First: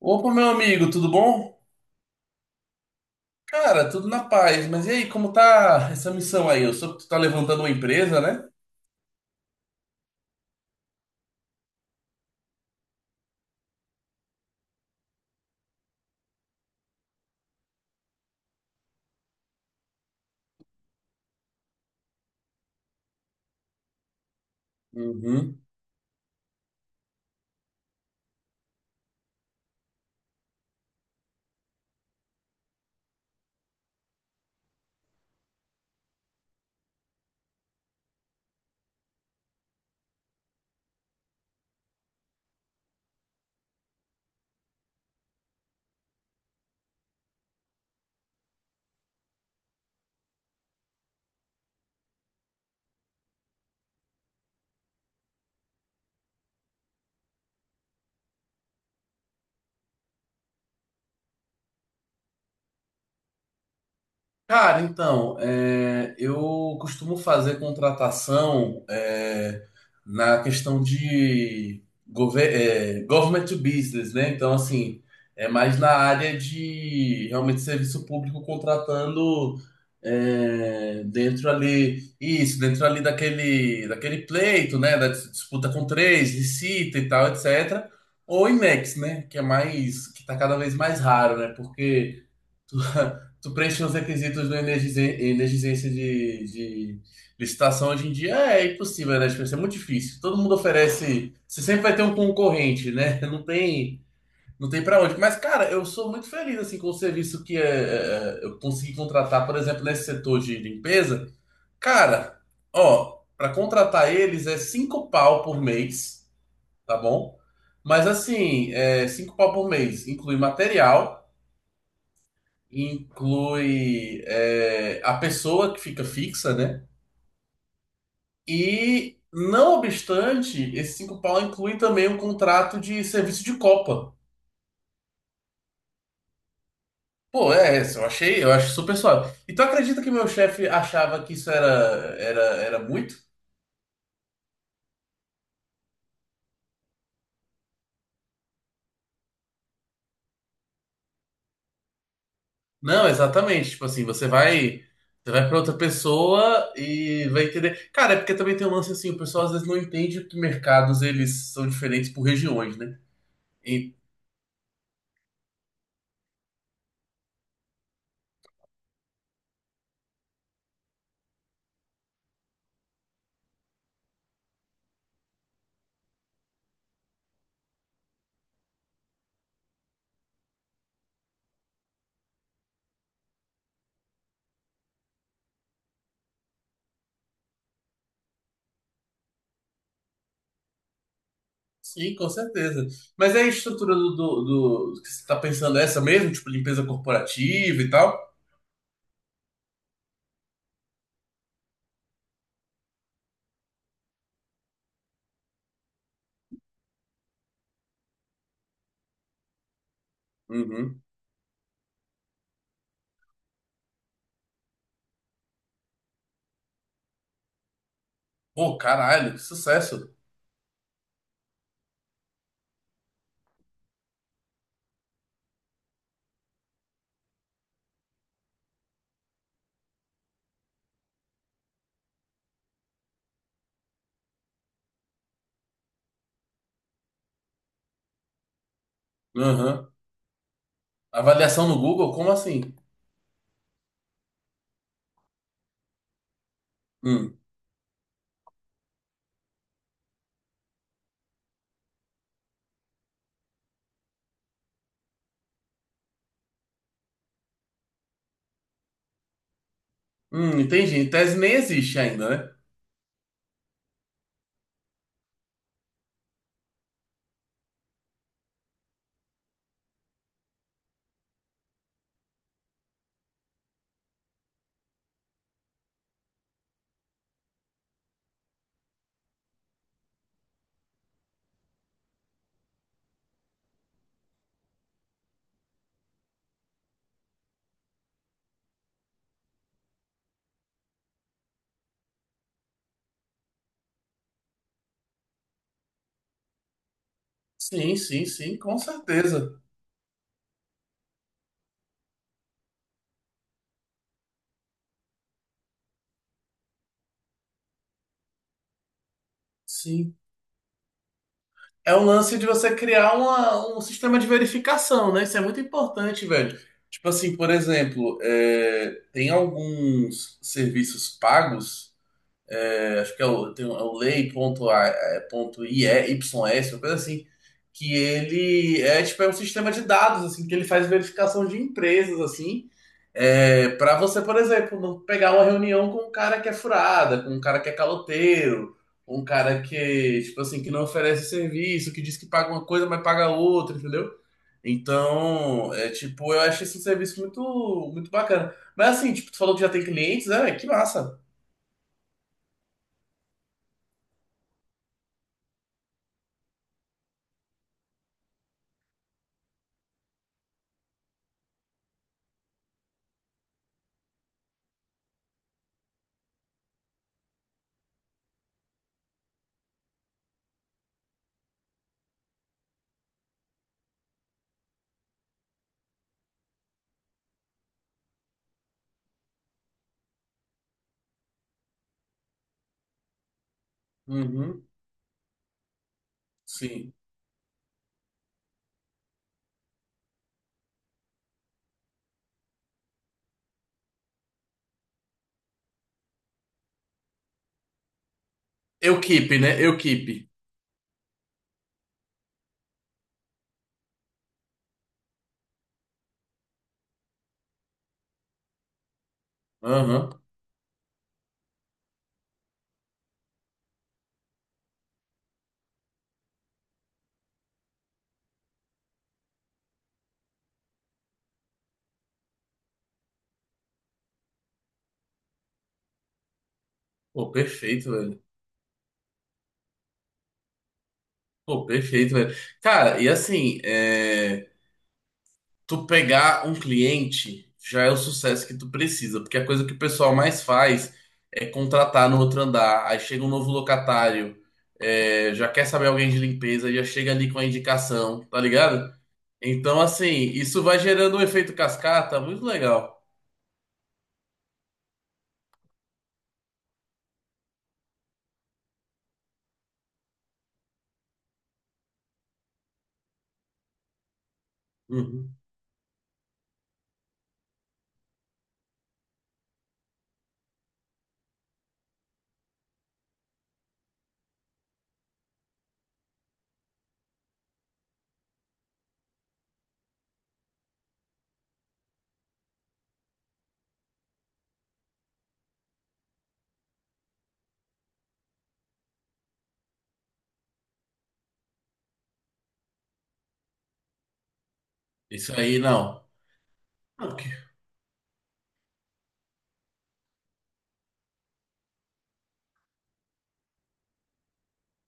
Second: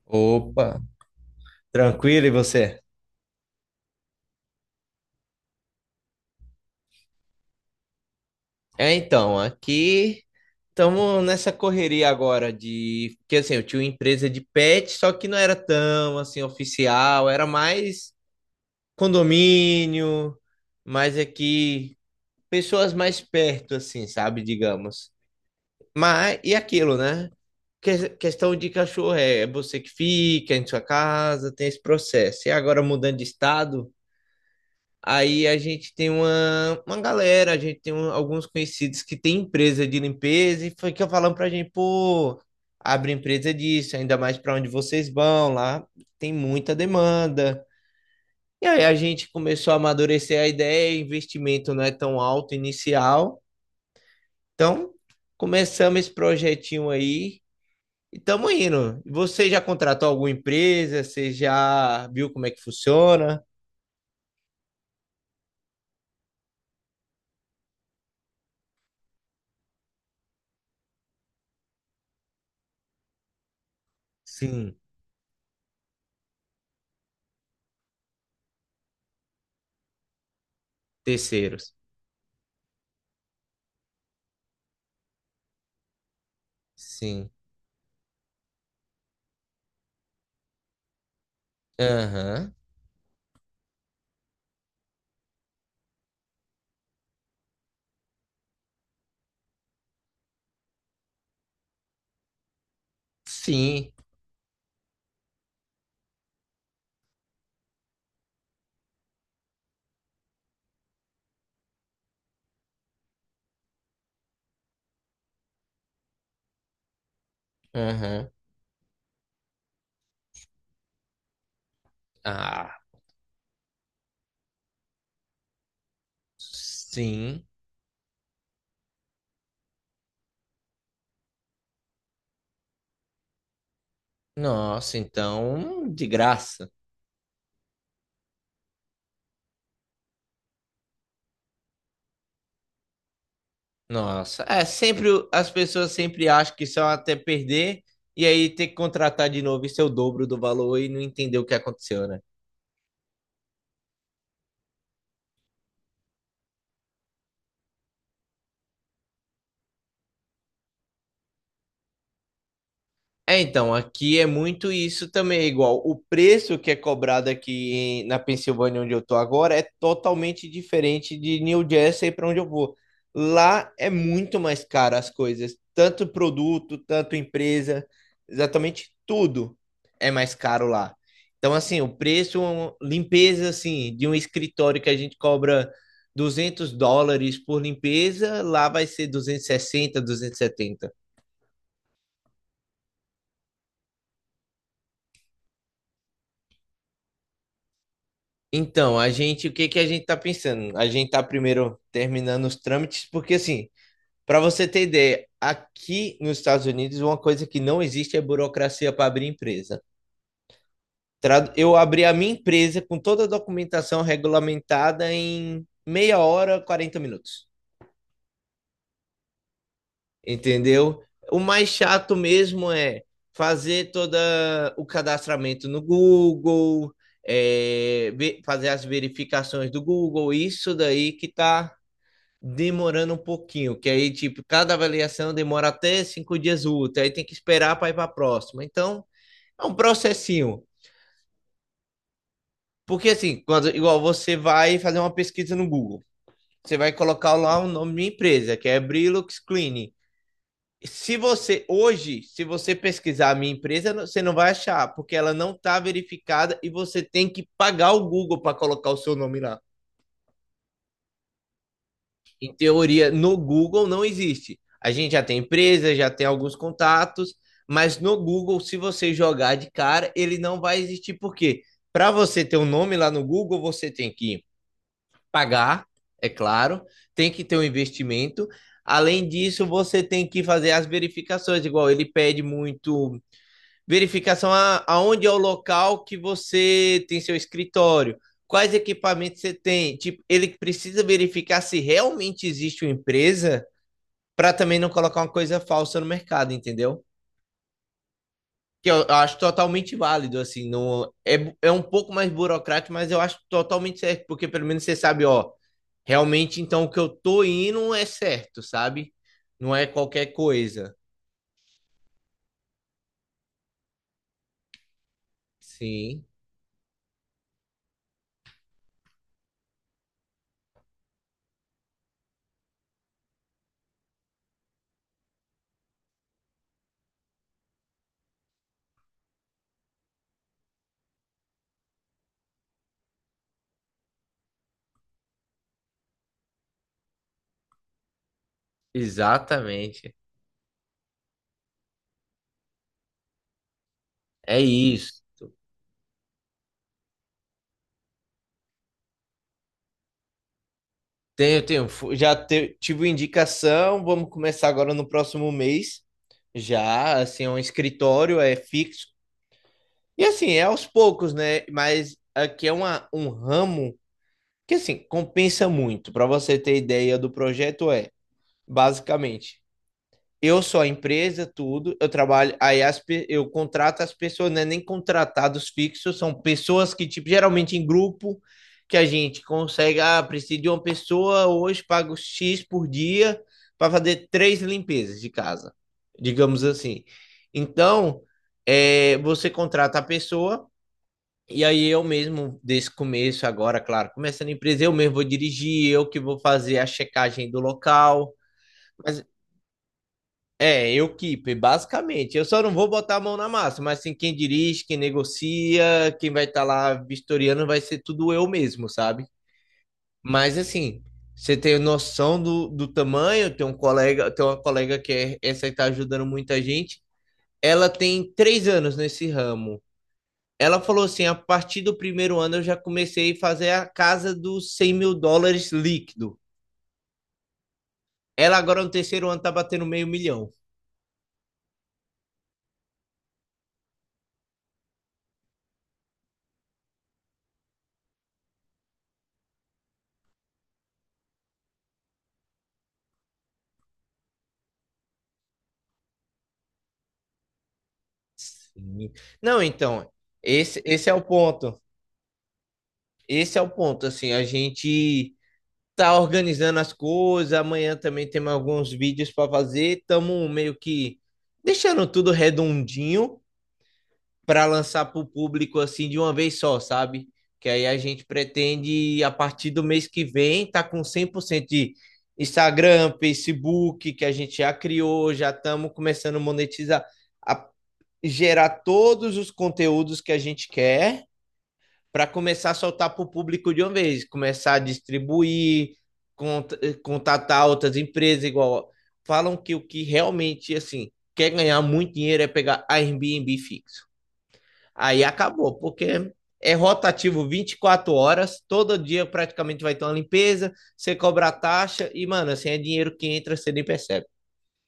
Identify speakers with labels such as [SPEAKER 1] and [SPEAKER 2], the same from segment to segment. [SPEAKER 1] Opa, meu
[SPEAKER 2] Opa,
[SPEAKER 1] amigo, tudo bom?
[SPEAKER 2] tranquilo e você?
[SPEAKER 1] Cara, tudo na paz. Mas e aí, como tá essa missão aí? Eu soube que tu tá levantando uma empresa, né?
[SPEAKER 2] É, então, aqui estamos nessa correria agora de porque assim, eu tinha uma empresa de pet, só que não era tão assim oficial, era mais condomínio, mais aqui pessoas mais perto assim, sabe, digamos.
[SPEAKER 1] Uhum.
[SPEAKER 2] Mas e aquilo, né? Questão de cachorro é você que fica em sua casa, tem esse processo. E agora mudando de estado, aí a gente tem uma galera, a gente tem alguns conhecidos que tem empresa de limpeza e foi que eu falando pra gente, pô, abre empresa disso, ainda mais pra onde vocês vão, lá tem muita demanda. E aí a gente começou a amadurecer a ideia, investimento não é tão alto inicial. Então, começamos esse projetinho aí e estamos indo. Você já contratou alguma empresa? Você já viu como é que funciona?
[SPEAKER 1] Cara, então, eu costumo fazer contratação na questão de government to business, né? Então,
[SPEAKER 2] Sim,
[SPEAKER 1] assim, é mais na área de realmente serviço público contratando dentro
[SPEAKER 2] terceiros.
[SPEAKER 1] ali, isso, dentro ali daquele pleito, né? Da disputa com três, licita e tal,
[SPEAKER 2] Sim.
[SPEAKER 1] etc. Ou IMEX, né? Que é mais, que tá cada vez mais raro, né? Porque.
[SPEAKER 2] Aham.
[SPEAKER 1] Tu, tu preenche os requisitos do energizência de licitação hoje em dia é impossível, né? Tipo, isso é muito difícil. Todo mundo oferece. Você sempre vai ter um concorrente, né?
[SPEAKER 2] Sim.
[SPEAKER 1] Não tem para onde. Mas, cara, eu sou muito feliz assim com o serviço que eu consegui contratar, por exemplo, nesse setor de limpeza. Cara, ó, para contratar eles é cinco pau por mês, tá bom? Mas
[SPEAKER 2] Aham.
[SPEAKER 1] assim, é, cinco pau por mês inclui material,
[SPEAKER 2] Ah,
[SPEAKER 1] inclui a pessoa que fica fixa, né?
[SPEAKER 2] sim.
[SPEAKER 1] E, não obstante, esse cinco pau inclui também um contrato de serviço de copa.
[SPEAKER 2] Nossa, então, de graça.
[SPEAKER 1] Pô, é, essa eu achei, eu acho super suave. Então acredita que meu chefe achava que isso era muito?
[SPEAKER 2] Nossa, é sempre as pessoas sempre acham que são até perder e aí ter que contratar de novo e ser o dobro do valor e não entender o que aconteceu, né?
[SPEAKER 1] Não, exatamente. Tipo assim, você vai para outra pessoa e vai entender. Cara, é porque também tem um lance assim, o pessoal às vezes não entende que mercados eles são diferentes por regiões, né?
[SPEAKER 2] É, então, aqui é muito isso também, é igual o preço que é cobrado aqui na Pensilvânia, onde eu tô agora, é totalmente diferente de New Jersey para onde eu vou. Lá é muito mais caro as coisas, tanto produto, tanto empresa, exatamente tudo é mais caro lá. Então, assim, o preço, um, limpeza, assim, de um escritório que a gente cobra US$ 200 por limpeza, lá vai ser 260, 270.
[SPEAKER 1] Sim, com certeza. Mas é a estrutura do que você tá pensando é essa mesmo? Tipo, limpeza corporativa e tal?
[SPEAKER 2] Então, a gente, o que que a gente tá pensando? A gente tá primeiro terminando os trâmites, porque assim, para você ter ideia, aqui nos Estados Unidos, uma coisa que não existe é burocracia para abrir empresa.
[SPEAKER 1] Uhum.
[SPEAKER 2] Eu abri a minha empresa com toda a documentação regulamentada em meia hora, 40 minutos.
[SPEAKER 1] Pô, caralho, que sucesso.
[SPEAKER 2] Entendeu? O mais chato mesmo é fazer todo o cadastramento no Google, fazer as verificações do Google, isso daí que tá demorando um pouquinho, que aí, tipo, cada avaliação demora até 5 dias úteis, aí tem que esperar para ir para a próxima. Então, é um
[SPEAKER 1] Uhum.
[SPEAKER 2] processinho.
[SPEAKER 1] Avaliação no Google? Como assim?
[SPEAKER 2] Porque, assim, quando, igual você vai fazer uma pesquisa no Google, você vai colocar
[SPEAKER 1] Hum.
[SPEAKER 2] lá o nome da minha empresa, que é Brilux Cleaning. Se você, hoje, se você pesquisar a minha empresa, você não vai achar, porque ela não está verificada e você tem que pagar o Google para colocar o seu nome lá.
[SPEAKER 1] Entendi. Em tese nem existe ainda,
[SPEAKER 2] Em
[SPEAKER 1] né?
[SPEAKER 2] teoria, no Google não existe. A gente já tem empresa, já tem alguns contatos, mas no Google, se você jogar de cara, ele não vai existir, porque para você ter um nome lá no Google, você tem que pagar, é claro, tem que ter um investimento. Além disso, você tem que fazer as verificações, igual ele pede muito verificação aonde é o local que você tem seu escritório, quais equipamentos você tem. Tipo, ele precisa verificar se realmente existe uma empresa para também não colocar uma coisa falsa no mercado, entendeu?
[SPEAKER 1] Sim, sim, sim, com
[SPEAKER 2] Que eu acho
[SPEAKER 1] certeza.
[SPEAKER 2] totalmente válido, assim, no é, é um pouco mais burocrático, mas eu acho totalmente certo, porque pelo menos você sabe, ó, realmente então o que eu tô indo é certo, sabe? Não é
[SPEAKER 1] Sim.
[SPEAKER 2] qualquer coisa.
[SPEAKER 1] É um lance de você criar um sistema de verificação, né? Isso é muito
[SPEAKER 2] Sim,
[SPEAKER 1] importante, velho. Tipo assim, por exemplo, é, tem alguns serviços pagos. É acho que é o, tem, um, é o lei.ie, uma coisa assim, que ele é tipo um sistema de dados, assim, que ele faz verificação de empresas, assim, é, para você, por exemplo, não pegar uma reunião com um cara que é furada, com um cara que é caloteiro, um cara
[SPEAKER 2] exatamente.
[SPEAKER 1] que, tipo assim, que não oferece serviço, que diz que paga uma coisa, mas paga outra, entendeu?
[SPEAKER 2] É isso.
[SPEAKER 1] Então, é tipo, eu acho esse serviço muito, muito bacana. Mas assim, tipo, tu falou que já tem clientes, é, que massa.
[SPEAKER 2] Tenho, tenho. Já tive indicação, vamos começar agora no próximo mês. Já, assim, é um escritório, é fixo. E assim, é aos poucos, né? Mas aqui é um ramo que, assim, compensa muito. Para você ter ideia do projeto, é, basicamente. Eu sou a empresa, tudo. Eu trabalho. Aí eu contrato as pessoas, não é nem contratados fixos, são pessoas que, tipo, geralmente em grupo, que a gente consegue. Ah, preciso de uma pessoa hoje, pago X por dia para fazer três
[SPEAKER 1] Uhum,
[SPEAKER 2] limpezas de casa, digamos
[SPEAKER 1] sim.
[SPEAKER 2] assim. Então, você contrata a pessoa. E aí eu mesmo, desse começo agora, claro, começando a empresa, eu mesmo vou dirigir, eu que vou fazer a checagem do local.
[SPEAKER 1] Eu
[SPEAKER 2] Mas
[SPEAKER 1] keep, né? Eu keep.
[SPEAKER 2] eu keep, basicamente. Eu só não vou botar a mão na massa, mas assim quem dirige, quem negocia, quem vai estar lá vistoriando vai ser tudo eu mesmo, sabe?
[SPEAKER 1] Aham.
[SPEAKER 2] Mas assim, você tem noção do tamanho, tem um colega, tem uma colega essa está ajudando muita gente. Ela tem 3 anos nesse ramo. Ela falou assim: a partir do primeiro ano eu já comecei a fazer a casa dos US$ 100.000 líquido.
[SPEAKER 1] Pô, perfeito, velho.
[SPEAKER 2] Ela agora no terceiro ano tá batendo meio milhão.
[SPEAKER 1] Pô, perfeito, velho. Cara, e assim, é, tu pegar um cliente já é o sucesso que tu precisa, porque a coisa que o pessoal mais faz é contratar no outro andar. Aí chega um novo locatário, é, já quer saber alguém de limpeza, já chega ali com a indicação, tá ligado?
[SPEAKER 2] Sim. Não,
[SPEAKER 1] Então, assim,
[SPEAKER 2] então,
[SPEAKER 1] isso vai
[SPEAKER 2] esse é
[SPEAKER 1] gerando um
[SPEAKER 2] o
[SPEAKER 1] efeito
[SPEAKER 2] ponto.
[SPEAKER 1] cascata muito legal.
[SPEAKER 2] Esse é o ponto, assim, a gente tá organizando as coisas, amanhã também temos alguns vídeos para fazer, estamos meio que deixando tudo redondinho para lançar para o
[SPEAKER 1] Uhum.
[SPEAKER 2] público assim de uma vez só, sabe? Que aí a gente pretende a partir do mês que vem tá com 100% de Instagram, Facebook, que a gente já criou, já estamos começando a monetizar, a gerar todos os conteúdos que a gente quer para começar a soltar para o público de uma vez, começar a distribuir, cont contatar outras empresas, igual falam que o que realmente assim quer ganhar muito dinheiro é pegar Airbnb fixo. Aí
[SPEAKER 1] Isso aí,
[SPEAKER 2] acabou,
[SPEAKER 1] não.
[SPEAKER 2] porque é rotativo 24 horas, todo dia praticamente vai ter uma limpeza, você cobra a taxa e, mano, assim é dinheiro que entra, você nem percebe.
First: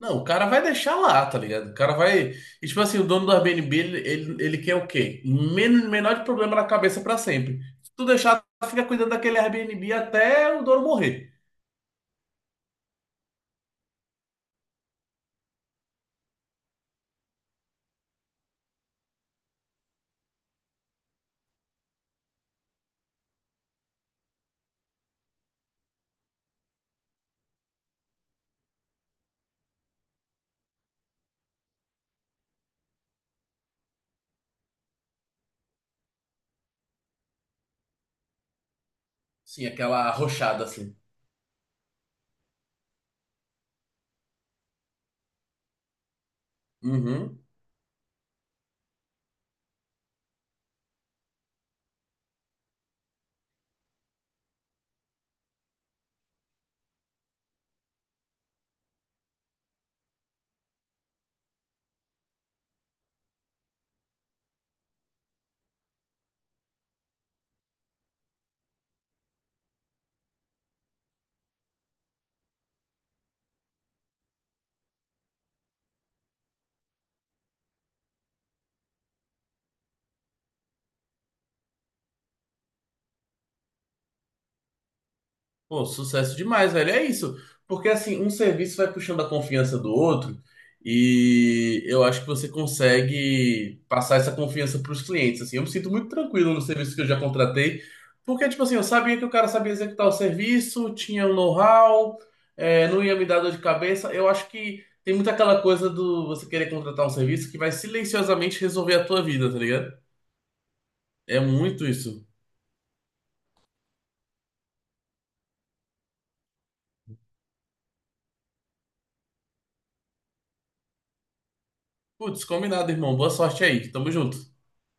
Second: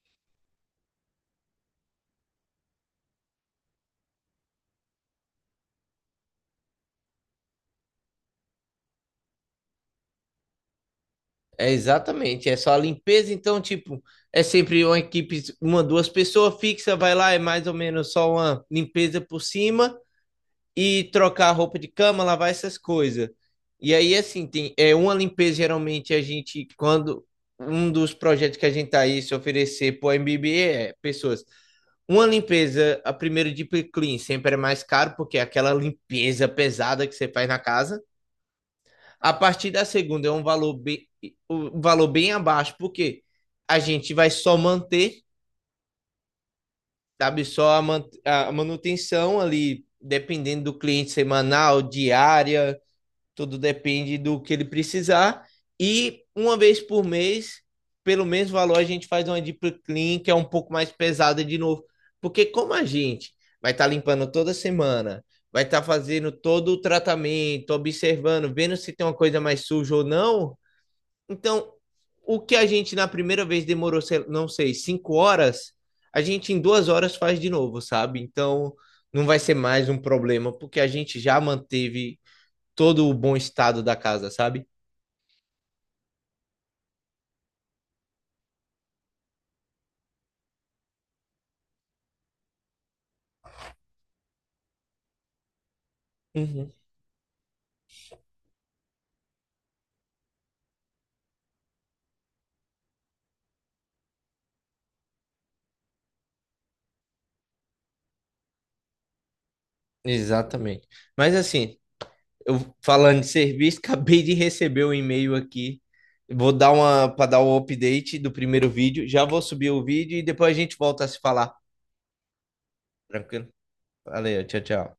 [SPEAKER 1] Não, o cara vai deixar lá, tá ligado? O cara vai. E, tipo assim, o dono do Airbnb, ele quer o quê? Menor de problema na cabeça pra sempre. Se tu deixar, fica cuidando daquele Airbnb até o dono morrer.
[SPEAKER 2] É exatamente, é só a limpeza, então, tipo, é sempre uma equipe, uma, duas pessoas fixa, vai lá, é mais ou menos só uma limpeza por cima e trocar a roupa de cama, lavar essas coisas. E aí, assim, tem, é uma limpeza, geralmente, a gente, quando um dos projetos que a gente tá aí se oferecer pro MBB é pessoas. Uma limpeza, a primeira deep clean, sempre é mais caro, porque é aquela limpeza pesada que você faz na casa. A
[SPEAKER 1] Sim,
[SPEAKER 2] partir da
[SPEAKER 1] aquela
[SPEAKER 2] segunda é
[SPEAKER 1] arrochada assim.
[SPEAKER 2] um valor bem abaixo, porque a gente vai só manter,
[SPEAKER 1] Uhum.
[SPEAKER 2] sabe? Só a manutenção ali, dependendo do cliente semanal, diária, tudo depende do que ele precisar. E uma vez por mês, pelo mesmo valor, a gente faz uma deep clean, que é um pouco mais pesada de novo. Porque como a gente vai estar tá limpando toda semana, vai estar tá fazendo todo o tratamento, observando, vendo se tem uma coisa mais suja ou não, então, o que a gente na primeira vez demorou, não sei, 5 horas, a gente em 2 horas faz de novo, sabe? Então, não vai ser mais um problema, porque a gente já manteve todo o bom estado da casa, sabe?
[SPEAKER 1] Pô, sucesso demais, velho. É isso. Porque assim, um serviço vai puxando a confiança do outro e eu acho que você consegue passar essa confiança para os clientes, assim. Eu me sinto muito tranquilo no
[SPEAKER 2] Uhum.
[SPEAKER 1] serviço que eu já contratei, porque tipo assim, eu sabia que o cara sabia executar o serviço, tinha um know-how, é, não ia me dar dor de cabeça. Eu acho que tem muito aquela coisa do você querer contratar um serviço que vai silenciosamente resolver a tua vida, tá ligado?
[SPEAKER 2] Exatamente. Mas
[SPEAKER 1] É
[SPEAKER 2] assim,
[SPEAKER 1] muito isso.
[SPEAKER 2] eu falando de serviço, acabei de receber um e-mail aqui. Vou dar uma para dar o update do primeiro vídeo. Já vou subir o vídeo e depois a gente volta a se falar.
[SPEAKER 1] Putz, combinado, irmão. Boa
[SPEAKER 2] Tranquilo?
[SPEAKER 1] sorte aí. Tamo
[SPEAKER 2] Valeu,
[SPEAKER 1] junto.
[SPEAKER 2] tchau, tchau.